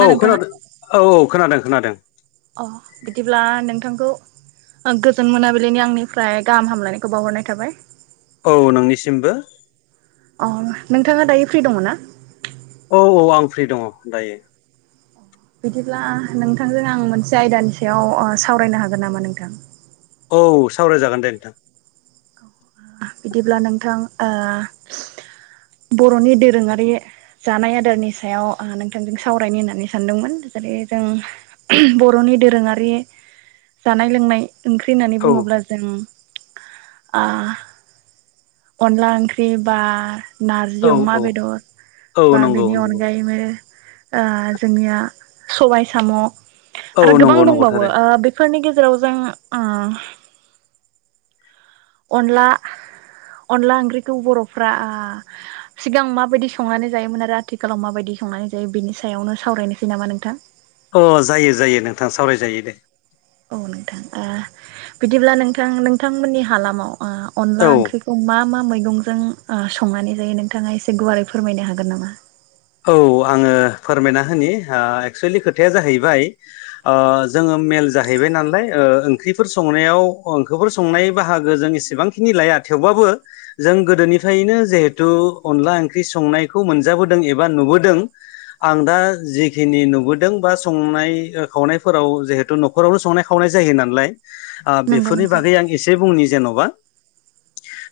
ना औ नोंथाङा खोनादों औ-औ खोनादों खोनादों। अ बिदिब्ला नोंथांखौ। गोजोन मोनाबिलिनि आंनिफ्राय गाहाम हामलायनायखौ बावहरनाय थाबाय। औ नोंनिसिमबो। अ नोंथाङा दायो फ्रि दङ ना? औ-औ आं फ्रि दङ दायो। बिदिब्ला नोंथांजों आं मोनसे आयदानि सायाव सावरायनो हागोन नामा नोंथां? औ सावरायजागोन दे नोंथां। बिदिब्ला नोंथां ओ। बर'नि दोरोंआरि जानाय आदारनि सायाव नोंथांजों सावरायनो होननानै सानदोंमोन। जेरै जों एहम बर'नि दोरोंआरि जानाय लोंनाय। ओंख्रि होननानै औ बुङोब्ला जों ओ। अनला ओंख्रि बा। नारजि औ अमा औ बेदर औ बा नंगौ बेनि नंगौ अनगायैबो। ओ जोंनिया सबाइ साम' औ आरो गोबां नंगौ नंगौ दंबावो ओ थारैनो बेफोरनि गेजेराव जों ओम। अनला। अनला ओंख्रिखौ बर'फ्रा आ सिगां माबायदि संनानै जायोमोन आरो आथिखालाव माबायदि? संनानै जायो बिनि सायावनो सावरायनोसै नामा नोंथां? अ जायो-जायो नोंथां सावरायजायो दे। औ नोंथां ओ बिदिब्ला नोंथां नोंथांमोननि हालामाव। ओ अनला औ ओंख्रिखौ मा-मा। [unintelligible] ओ संनानै जायो नोंथांङा एसे गुवारै फोरमायनो हागोन नामा? औ आंङो फोरमायना होनि एक्सुलि खोथाया जाहैबाय जोंङो। मेल जाहैबाय नालाय ओंख्रिफोर संनायाव ओंखोफोर संनाय बाहागो जों एसेबांखिनि लाया। थेवबाबो जों गोदोनिफ्रायनो जेहेथु अनला ओंख्रि संनायखौ मोनजाबोदों [unintelligible] [unintelligible] नुबोदों आं दा जिखिनि नुबोदों बा संनाय खावनायफोराव जेहेथु न'खरावनो संनाय खावनाय। जायो नालाय अ नंगौ बेफोरनि नोंथां बागै आं एसे बुंनि जेन'बा।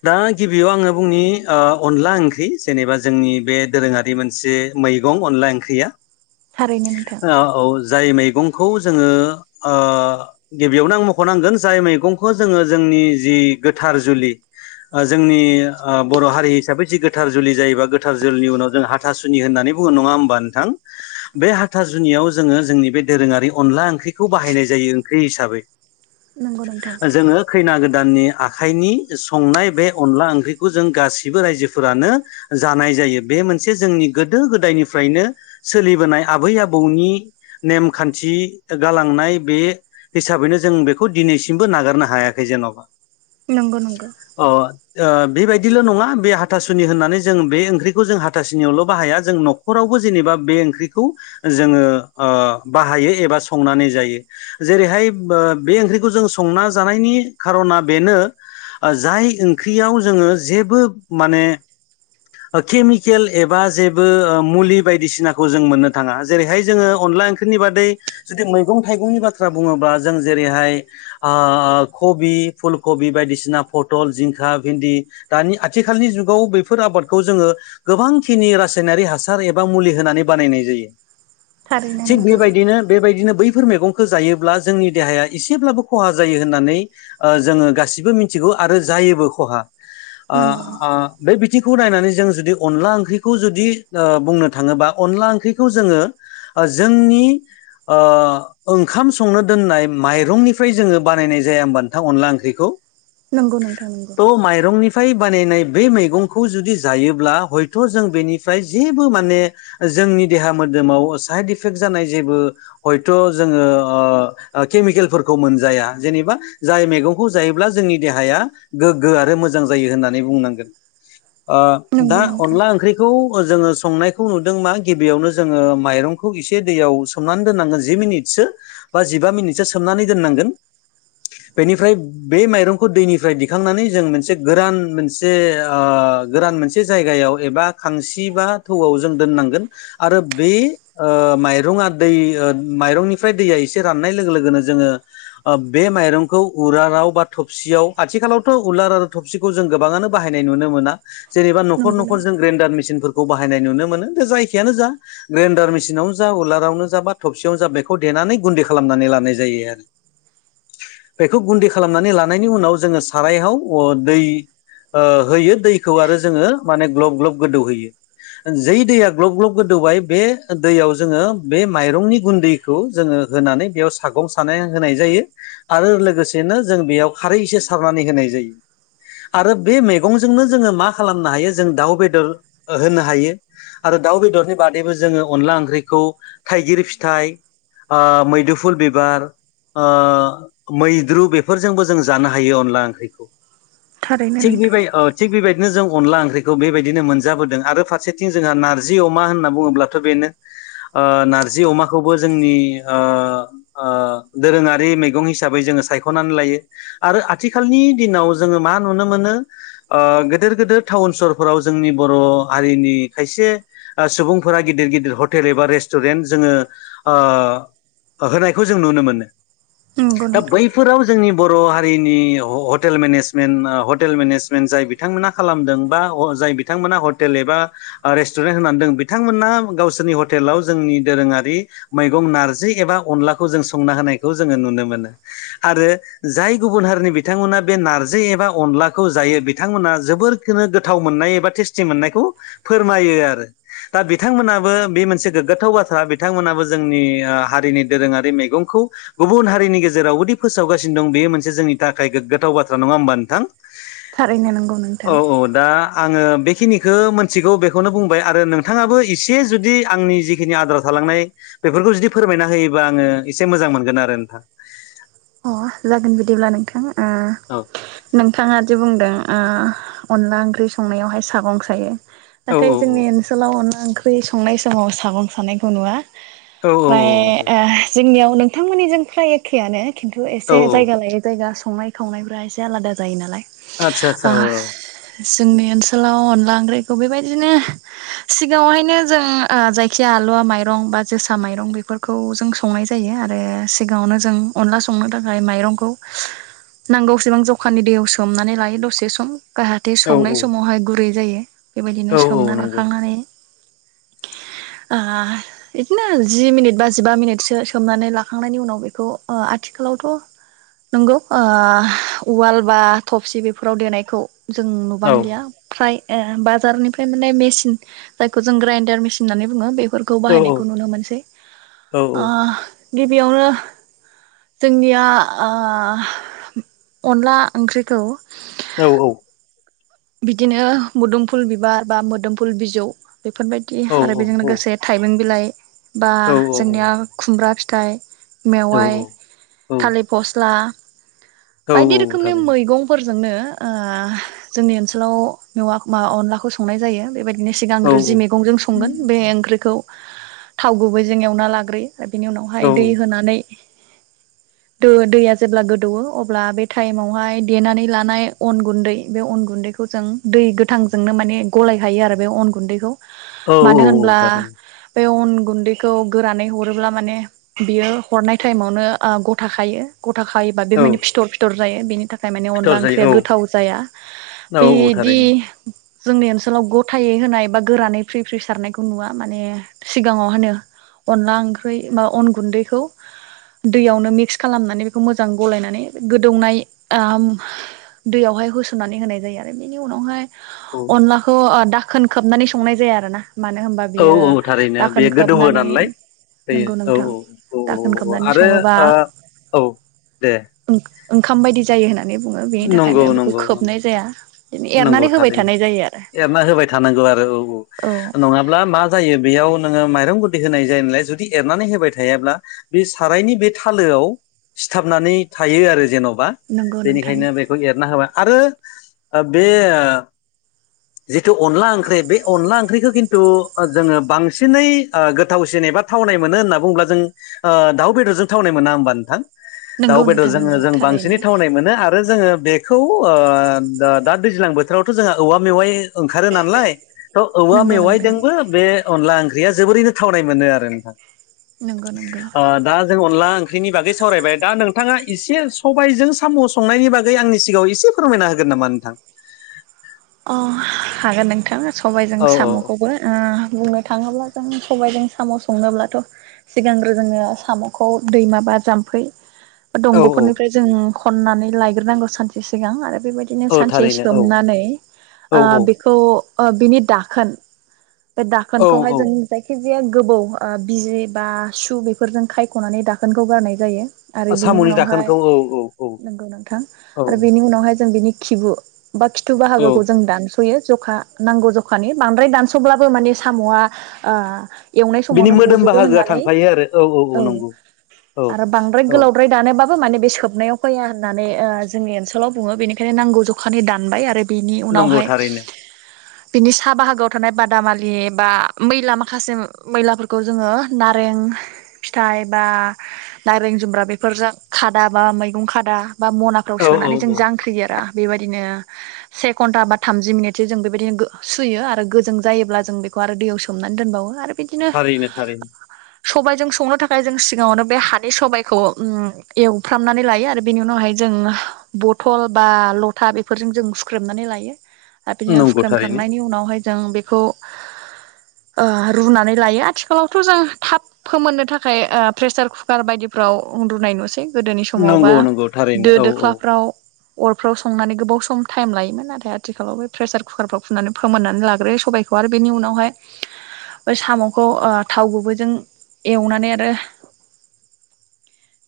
दा गिबियाव आङो बुंनि अ अनला ओंख्रि जेनेबा जोंनि बे दोरोङारि [unintelligible] जे मैगं अनला ओंख्रिया थारैनो नोंथां अ औ जाय मैगं। मैगंखौ जोंङो अ गिबियावनो आं मख'नांगोन जाय मैगंखौ जोंङो जोंनि [unintelligible] [unintelligible] गोथार जुलि। अ जोंनि अ बर' हारि हिसाबै जि गोथार जुलि जायोबा गोथार जुलिनि उनाव जों [unintelligible] हाथासुनि होननानै बुंङो नंङा होमबा नोंथां? बे हाथासुनियाव जोंङो जोंनि बे दोरोंङारि अनला [unintelligible] [unintelligible] बाहायनाय जायो ओंख्रि हिसाबै। नंगौ नोंथां जोंङो खैना गोद [unintelligible] दाननि आखाइनि संनाय बे अनला ओंख्रिखौ जों गासिबो रायजोफोरानो जानाय। जायो बे मोन [unintelligible] मोनसे जोंनि गोदो गोदायनिफ्रायनो सोलिबोनाय आबै आबौनि नेमखान्थि। गालांनाय बे हिसाबैनो जों बेखौ दिनैसिमबो नागारनो हायाखै जेन'बा। नंगौ नंगौ अ। अ बेबायदिल' नङा बे हाथासुनि होननानै जों बे ओंख्रिखौ जों [unintelligible] हाथासुनियावल बाहाया जों न'रावबो जेनेबा बे ओंख्रिखौ जोंङो अ बाहायो एबा। बा संनानै जायो जेरैहाय बो बे ओंख्रिखौ जों संना जानायनि खार'ना बेनो। जाय ओंख्रियाव जोंङो जेबो माने। केमिकेल एबा जेबो ओ मुलि बायदिसिनाखौ जों मोननो थांङा जेरैहाय जोंङो। अनला ओंख्रिनि बादै जुदि मैं थाइंनि बाथ्रा बुङोब्ला जों जेरैहाय ओ [unintelligible] कबि फुल कबि बायदिसिना फथल जिंखा भिन्दि दानि आथिखालनि जुगाव बे बेफोर आबादखौ जोङो गोबांखिनि रासायनारि हासार एबा मुलि होनानै बानायनाय जायो। थारैनो थिग नोंथां बेबायदिनो बेबायदिनो बै फोर मैगंखौ जायोब्ला जोंनि देहाया एसेब्लाबो खहा जायो होननानै ओ जोङो गासिबो मिथिगौ आरो जायोबो खहा। नंगौ नोंथां आ बे थिंखौ नायनानै जों जुदि अनला ओंख्रिखौ जुदि ओ बुंनो थाङोबा अनला ओंख्रिखौ जोङो जोंनि ओ ओंखाम संनो दोननाय माइरंनिफ्राय जोङो बानायनाय जा या होनबा नोंथां अनला ओंख्रिखौ? नंगौ नोंथां नंगौ थ' माइरंनिफ्राय बानायनाय बै मैगं खौ जुदि जायोब्ला हयथ' जों बेनिफ्राय जेबो माने जोंनि देहा मोदोमाव साइड इफेक्ट जानाय जेबो हयथ' जोङो ओ ओ केमिकेलफोरखौ मोनजाया, जेनेबा जाय मैगंखौ जायोब्ला जोंनि देहाया गोग्गो आरो मोजां जायो होननानै बुंनांगोन। ओ दा नंगौ नोंथां अनला ओंख्रि खौ जोङो संनायखौ नुदों मा गिबियावनो जोङो माइरंखौ एसे दैयाव सोमनानै दोननांगोन जि मिनिटसो बा जिबा मिनिटसो सोमनानै दोननांगोन। बेनिफ्राय बे माइरंखौ दैनिफ्राय दिखांनानै जों मोनसे गोरान मोनसे ओ गोरान मोनसे जायगायाव एबा खांसि बा थौआव जों दोननांगोन आरो बे ओ माइरंआ दै माइरंनिफ्राय दैया एसे राननाय लोगो लोगोनो जोङो ओ बे माइरंखौ उरालाव बा थबसियाव आथिखालावथ' उलार आरो थबसिखौ जों गोबाङानो बाहाय नाय नुनो मोना, जेनबा नखर नंगौ नखर जों नोंथां ग्रेनदार मिसनफोरखौ खौ बाहायनाय नुनो मोनोे। दे जायखियानो जा ग्रेडार मेसिनावनो जा उलारावनो जा बा थबसेयाव जा बेखौ दे नानै गुन्दै खालामनानै लानाय जायो आरो। [inaudible] बेखौ गुन्दै खालामनानै लानायनि उनाव जोङो सारायाव दै ओ होयो दैखौ आरो जोङो माने ग्लब ग्लब गोदौहोयो जै दैया ग्लब ग्लब गोदौबाय [unintelligible] बे दै जोङो बे माइरंनि गुन्दैखौ जोङो होनानै बेयाव सागं सानाय होनाय जायो आरो लोगोसेनो जों बेयाव खारै एसे सारनानै होनाय जायो, आरो बे मैगंजोंनो जोङो मा खालामनो हायो जों दाउ बेदर होनो हायो। आरो दाउ बेदरनि बादैबो जोङो अनला ओंख्रिखौ थाइगिर फिथाइ ओ मैदुफुल बिबार ओ मैद्रु बेफोरजोंबो जों जानो हायो अनला ओंख्रिखौ। थारैनो थिक नोंथां बिबाय ओ थिक बिबाय दिनो जों अनला ओंख्रिखौ बेबायदिनो मोनजाबोदों आरो फारसेथिं जोंहा नारजि अमा होनना बुङोब्लाथ' बेनो ओ नारजि अमाखौबो जोंनि ओ ओ दोरोङारि मैगं हिसाबै जों जोङो सायख'नानै लायो आरो आथिखालनि दिनाव जोङो मा नुनो मोनो ओ गेदेर गेदेर टाउन सहरफोराव जोंनि बर' हारिनि खायसे सुबुंफोरा गिदिर गिदिर हटेल एबा रेस्टुरेन्ट जोङो ओ होनायखौ जों नुनो मोनो। नंगौ दा नोंथां बैफोराव जोंनि बर' हारिनि ह-हटेल मेनेजमेन्ट हटेल मेनेजमेट जाय बिथांमोना खालामदों बा अ जाय बिथांमोना हटेल एबा ओ रेस्टुरेन्ट होनानै जों बिथांमोना गावसोरनि हटेलाव जोंनि दोरोङारि मैगं नारजि एबा अनलाखौ जों संना हो होनायखौ जों नुनो मोनो आरो जाय गुबुन हारिनि बिथांमोना बे नारजि एबा अनला खौ जायो बिथांमोना जोबोरखौनो गोथाव मोननाय एबा टेस्टि मोननायखौ फोरमायो आरो। दा बिथांमोनाबो बे मोनसे गोग्गाथाव बाथ्रा बिथांमोनाबो जोंनि हारिनि दोरोङारि मैगंखौ गुबुन हारिनि गेजेरावबोदि फोसावगासिनो दं बेयो मोनसे जोंनि थाखाय गोग्गाथाव बाथ्रा नङा होमबा नोंथां? थारैनो नंगौ औ नोंथां। औ दा आङो बेखिनिखो मिथिगौ बेखौनो बुंबाय आरो नोंथाङाबो एसे जुदि आंनि जिखिनि आद्रा थालां नाय बेफोरखौ जुदि फोरमायना होयोबा आङो एसे मोजां मोनगोन आरो नोंथां। अ जागोन बिदिब्ला नोंथां ओ औ नोंथाङा जे बुंदों ओ अनला ओंख्रि संनायावहाय सागं सायो औ नाथाय औ जोंनि ओनसोलाव अनला ओ ओंख्रि संनाय समाव सागं सानायखौ नुवा औ ओमफ्राय औ औ ओ जोंनियाव नोंथांमोननिजों फ्राय एखेआनो किन्थु औ एसे जायगा लायै जायगा संनाय खावनायफ्रा एसे आलादा जायो नालाय आतसा ओ आतसा औ औ जोंनि ओनसोलाव अनला ओंख्रिखौ बेबायदिनो सिगांङावहायनो जों जायखिजाया हालुवा माइरं बा जोसा माइरं बेफोरखौ जों संनाय जायो आरो सिगाङावनो जों अनला संनो थाखाय माइरंखौ नांगौसेबां जखानि दैयाव सोमनानै लायो दसे सम जाहाथे औ संनाय समावहाय गुरै जायो बेबायदिनो औ औ सोमना नंगौ लाखांनानै [inaudible] ओ बिदिनो जि मिनिट बा जिबा मिनिटसो सोमनानै लाखांनायनि उनाव बेखौ ओ आथिखालावथ' नंगौ उवाल बा थफसि बेफोराव देनायखौ जों औ नुबांलिया फ्राय ए बाजारनिफ्राय मोनाय मेसिन जायखौ जों ग्राइडार मेसिन होननानै बुङो बे फोरखौ औ बाहायनायखौ नुनो मोनसै औ ओ गिबियावनो जोंनिया ओ अनला ओंख्रिखौ औ औ बिदिनो मोदोमफुल बिबार बा मोदोमफुल बिजौ बेफोरबायदि आरो बेजों लोगोसे थाइबें बिलाइ बा जोंनिया खुमब्रा फि थाइ औ मेवाइ थालिर फस्ला औ बायदि औ रोखोमनि थारैनो मैगंफोरजोंनो ओ जोंनि ओनसोलाव मेवा अनलाखौ संनाय जायो बेबाय बेनि औ सिगांग्रो जि मैगंजों संगोन बे औ ओंख्रिखौ थाव गुबैजों एवना लाग्रोयो आरो बिनि औ उनावहाय दै होनानै दो दैया जेब्ला गोदौवो अब्ला बे टाइमावहाय देनानै लानाय अन गुन्दै बे अन गुन्दैखौ जों दै गोथांजोंनो माने गलाय गायो आरो बे अन गुन्दैखौ औ मानो औ होनब्ला थारैनो बे अन गुन्दैखौ गोरानै हरोब्ला माने बियो हरनाय टाइमावनो गथाखायो गथा खायोबा बे औ माने फिथर फिथर जायो बेनि थाखाय माने फिथर अनला ओंख्रिया जायो औ गोथाव जाया। औ औ बेदि थारैनो जोंनि ओनसोलाव गथायै होनाय बा गोरानै फ्रि फ्रि सारनायखौ नुवा माने सिगाङाव होनो अनला ओंख्रि बा अन गुन्दैखौ दैयावनो मिक्स खालामनानै बेखौ मोजां गलायनानै गोदौनाय ओ दैयावहाय हो सननानै होनाय जायो आरो बेनि उनावहाय औ अनलाखौ दाखोन खोबनानै संनाय जाया आरो ना मानो होनबा औ बियो औ थारैनो बे दाखोन गोदौवो खोबनानै नालाय नंगौ जायो औ नोंथां औ दाखोन औ औ खोबनानै आरो सङोबा ओ औ दे ओंखाम बायदि जायो होननानै बुङो बेनि नंगौ थाखायनो बेखौ नंगौ नंगौ खोबनाय जाया नंगौ एरनानै होबाय थारैनो थानाय जायो आरो। एरना होबाय थानांगौ आरो औ नङाब्ला मा जायो बेयाव माइरं गुनदै होनाय जायो नालाय जुदि एरनानै होबाय थायाब्ला बे सारायनि बे थालोआव सिथाबनानै थायो आरो जेन' नंगौ नंगौ बेखायनो बेखौ एरना होबाय आरो बे जिथु अनला ओंख्रि बे अनला ओंख्रिखो खिन्थु जोंङो बांसिनै गोथावसिन जेनेबा थावनाय मोनो होनना बुंङोब्ला जों दाउ बेदरजों थावनाय मोना होमबा नोंथां दाउ नंगौ बेदर नोंथां जोंङो नंगौ जों थारैनो बांसिनै थावनाय मोनो जोंङो बेखौ ओ दा दैज्लां बोथोरावथ' जोंहा औवा मेवाइ ओंखारो नालाय थ' औवा नंगौ नोंथां मेवाइजोंबो बे अनला ओंख्रिया जोबोरैनो थावनाय मोनो आरो नोंथां नंगौ नंगौ ओ दा जों अनला ओंख्रिनि बागै सावरायबाय दा नोंथाङा एसे सबायजों साम' संनायनि बागै आंनि सिगाङाव एसे फोरमायना होगोन नामा नोंथां। अ हागोन नोंथां सबायजों औ औ साम'खौबो बुंनो थाङोब्ला जों सबायजों साम' संनोब्लाथ' सिगांग्रो जोङो साम'खौ दैमाबा जामफ फै औ औ दंग'फोरनिफ्राय जों खननानै लायग्रोनांगौ सानसे सिगां आरो बेबायदिनो औ सानसे थारैनो औ सोमनानै औ ओ औ बेखौ अ बिनि दाखोन बे औ दाखोनखौहाय औ जों जायखि जाया गोबौ ओ बिजि बा सु बेफोरजों खायख'नानै दाखोनखौ गारनाय जायो। आरो बिनि साम'नि उनावहाय दाखोनखौ औ औ औ नोंगौ नोंथां औ आरो बिनि उनावहाय जों बिनि खिबु बा खिथु औ बाहागो दानस'यो जखा नांगौ जखानि बांद्राय दानस'ब्लाबो माने साम'आ ओ एवनाय बिनि समावनो मोदोम गजोबो बाहागोआ होननानै थांफायो आरो औ नंगौ औ आरो बांद्राय औ गोलावद्राय दानोबा माने बे सोबनायाव फैया होननानै ओ जोंनि ओनसोलाव बुङो बेनिखायनो नांगौ जखानि दानबाय आरो बे नंगौ उनावहाय थारैनो बिनि साहा बाहागोआव थानाय बादामालि बा मैला माखासे मैलाफोरखौ जोङो नारें फिथाइ बा नाररें जुमब्रा बेफोरजों खादा बा मैगं खादा बा मनाफ्राव औ औ सोनानै जों औ जांख्रियोेरा बेबायदिनो सेफ एक घन्टा बा थामजि मिनिटसो जों बेबायदिनो सुयो आरो गोजों जायोब्ला जों बेखौ आरो दैयाव सोमनानै दोनबावो आरो थारैनो थारैनो। सबाइजों संनो थाखाय जों सिगाङावनो बे हादै सबाइखौ ओम एवफ्रामनानै लायो आरो बेनि उनावहाय जों जों बथल बा लथा बेफोरजों जों सु ख्रेमनानै लायो आरो बिदिनो नंगौ थारैनो फुख्रेमखांनायनि उनावहाय जों बेखौ ओ रुनानै लायो आथिखालावथ' जों थाब फोमोननो थाखाय ओ प्रेसार कुकार बायदि फाव उन्दुनाय नुसै गोदोनि समावबा नंगौ नंगौ थारैनो दो औ औ दोख्लाफ्राव अरफ्राव संनानै गोबाव सं टाइम लायोमोन नाथाय आथिखालाव बे प्रेसार कुकारफ्राव फुननानै फोमोननानै लाग्रोयो सबायखौ आरो बेनि उनावहाय ऐ साम'खौ ओ थाव गुबैजों एवनानै आरो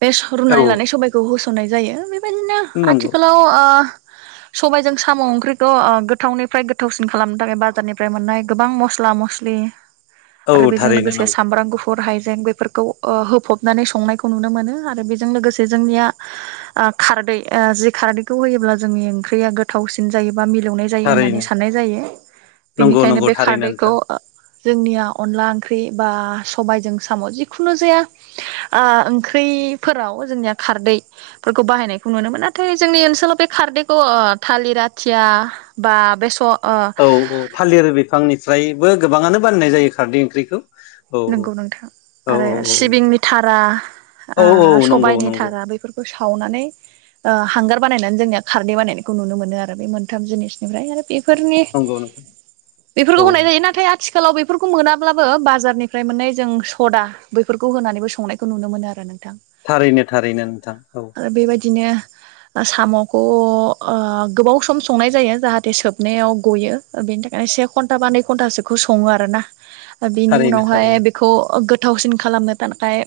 [inaudible] बे सुरुनानै औ लानाय सबायखौ होसननाय जायो बेबायदिनो नंगौ आथिखालाव ओ सबायजों साम' ओंख्रिखौ ओ गोथावनिफ्राय गोथावसिन खालामनो थाखाय बाजारनिफ्राय मोननाय गोबां मस्ला मस्लि लि औ आरो बेजों थारैनो लोगोसे नंगौ सामब्राम गु फुरा हाइें बेफोरखौ ओ होफबनानै संनायखौ नुनो मोनो आरो बेजों लोगोसे जोंनिया ओ खारदै ओ जि खारदैखौ होयोब्ला जोंनि ओंख्रिया गोथावसिन जायो। बा मिलौनाय जायो होननानै थारैनो साननाय जायो नंगौ बेनिखायनो नंगौ बे थारैनो खारदैखौ नोंथां ओ जोंनिया अनला ओंख्रि बा सबायजों साम' जिखुनु जाया आ ओंख्रि रि फोराव जोंनिया खारदै बिफोरखौ बाहायनाय नुनो नाथाय जोंनि ओनोलाव बे खारदै खौ ओ थालिरि आथिया बा बेसर औ औ थालिर बिफांनिफ्रायबो गोबाङानो बाननाय जायो खारदै ओंख्रिखौ औ नोंगौ नोंथां औ आरो सिबिंनि धारा ओ औ औ औ नंगौ सबायनि नंगौ धारा बेफोर खौ सावनानै आ हांगार बानायनानै जोंनिया खारदै बानायनायखौ नुनो मोनो आरो बे मोनथाम जिनिसनिफ्राय आरो बेफोरनि नंगौ नोंथां बेफोरखौ औ होनाय जायो नाथाय आथिखालाव बेफोरखौ मोनाब्लाबो बाजारनि फ्राय मोननाय जों सदा बैफोरखौ होनानैबो संनायखौ नुनो मोनो आरो नों थारैनो थारैनो नोंथां औ बिदिनो साम'खौ ओ गोबाव सम संनाय जायो जाहाथे सोबनायाव गयो बेनि थाख खाय से घन्टा बा नै घन्टासोखौ सङो आरो ना ओ बिनि थारैनो उनावहाय थारैनो बिखौ गोथावसिन खालामनो थाखाय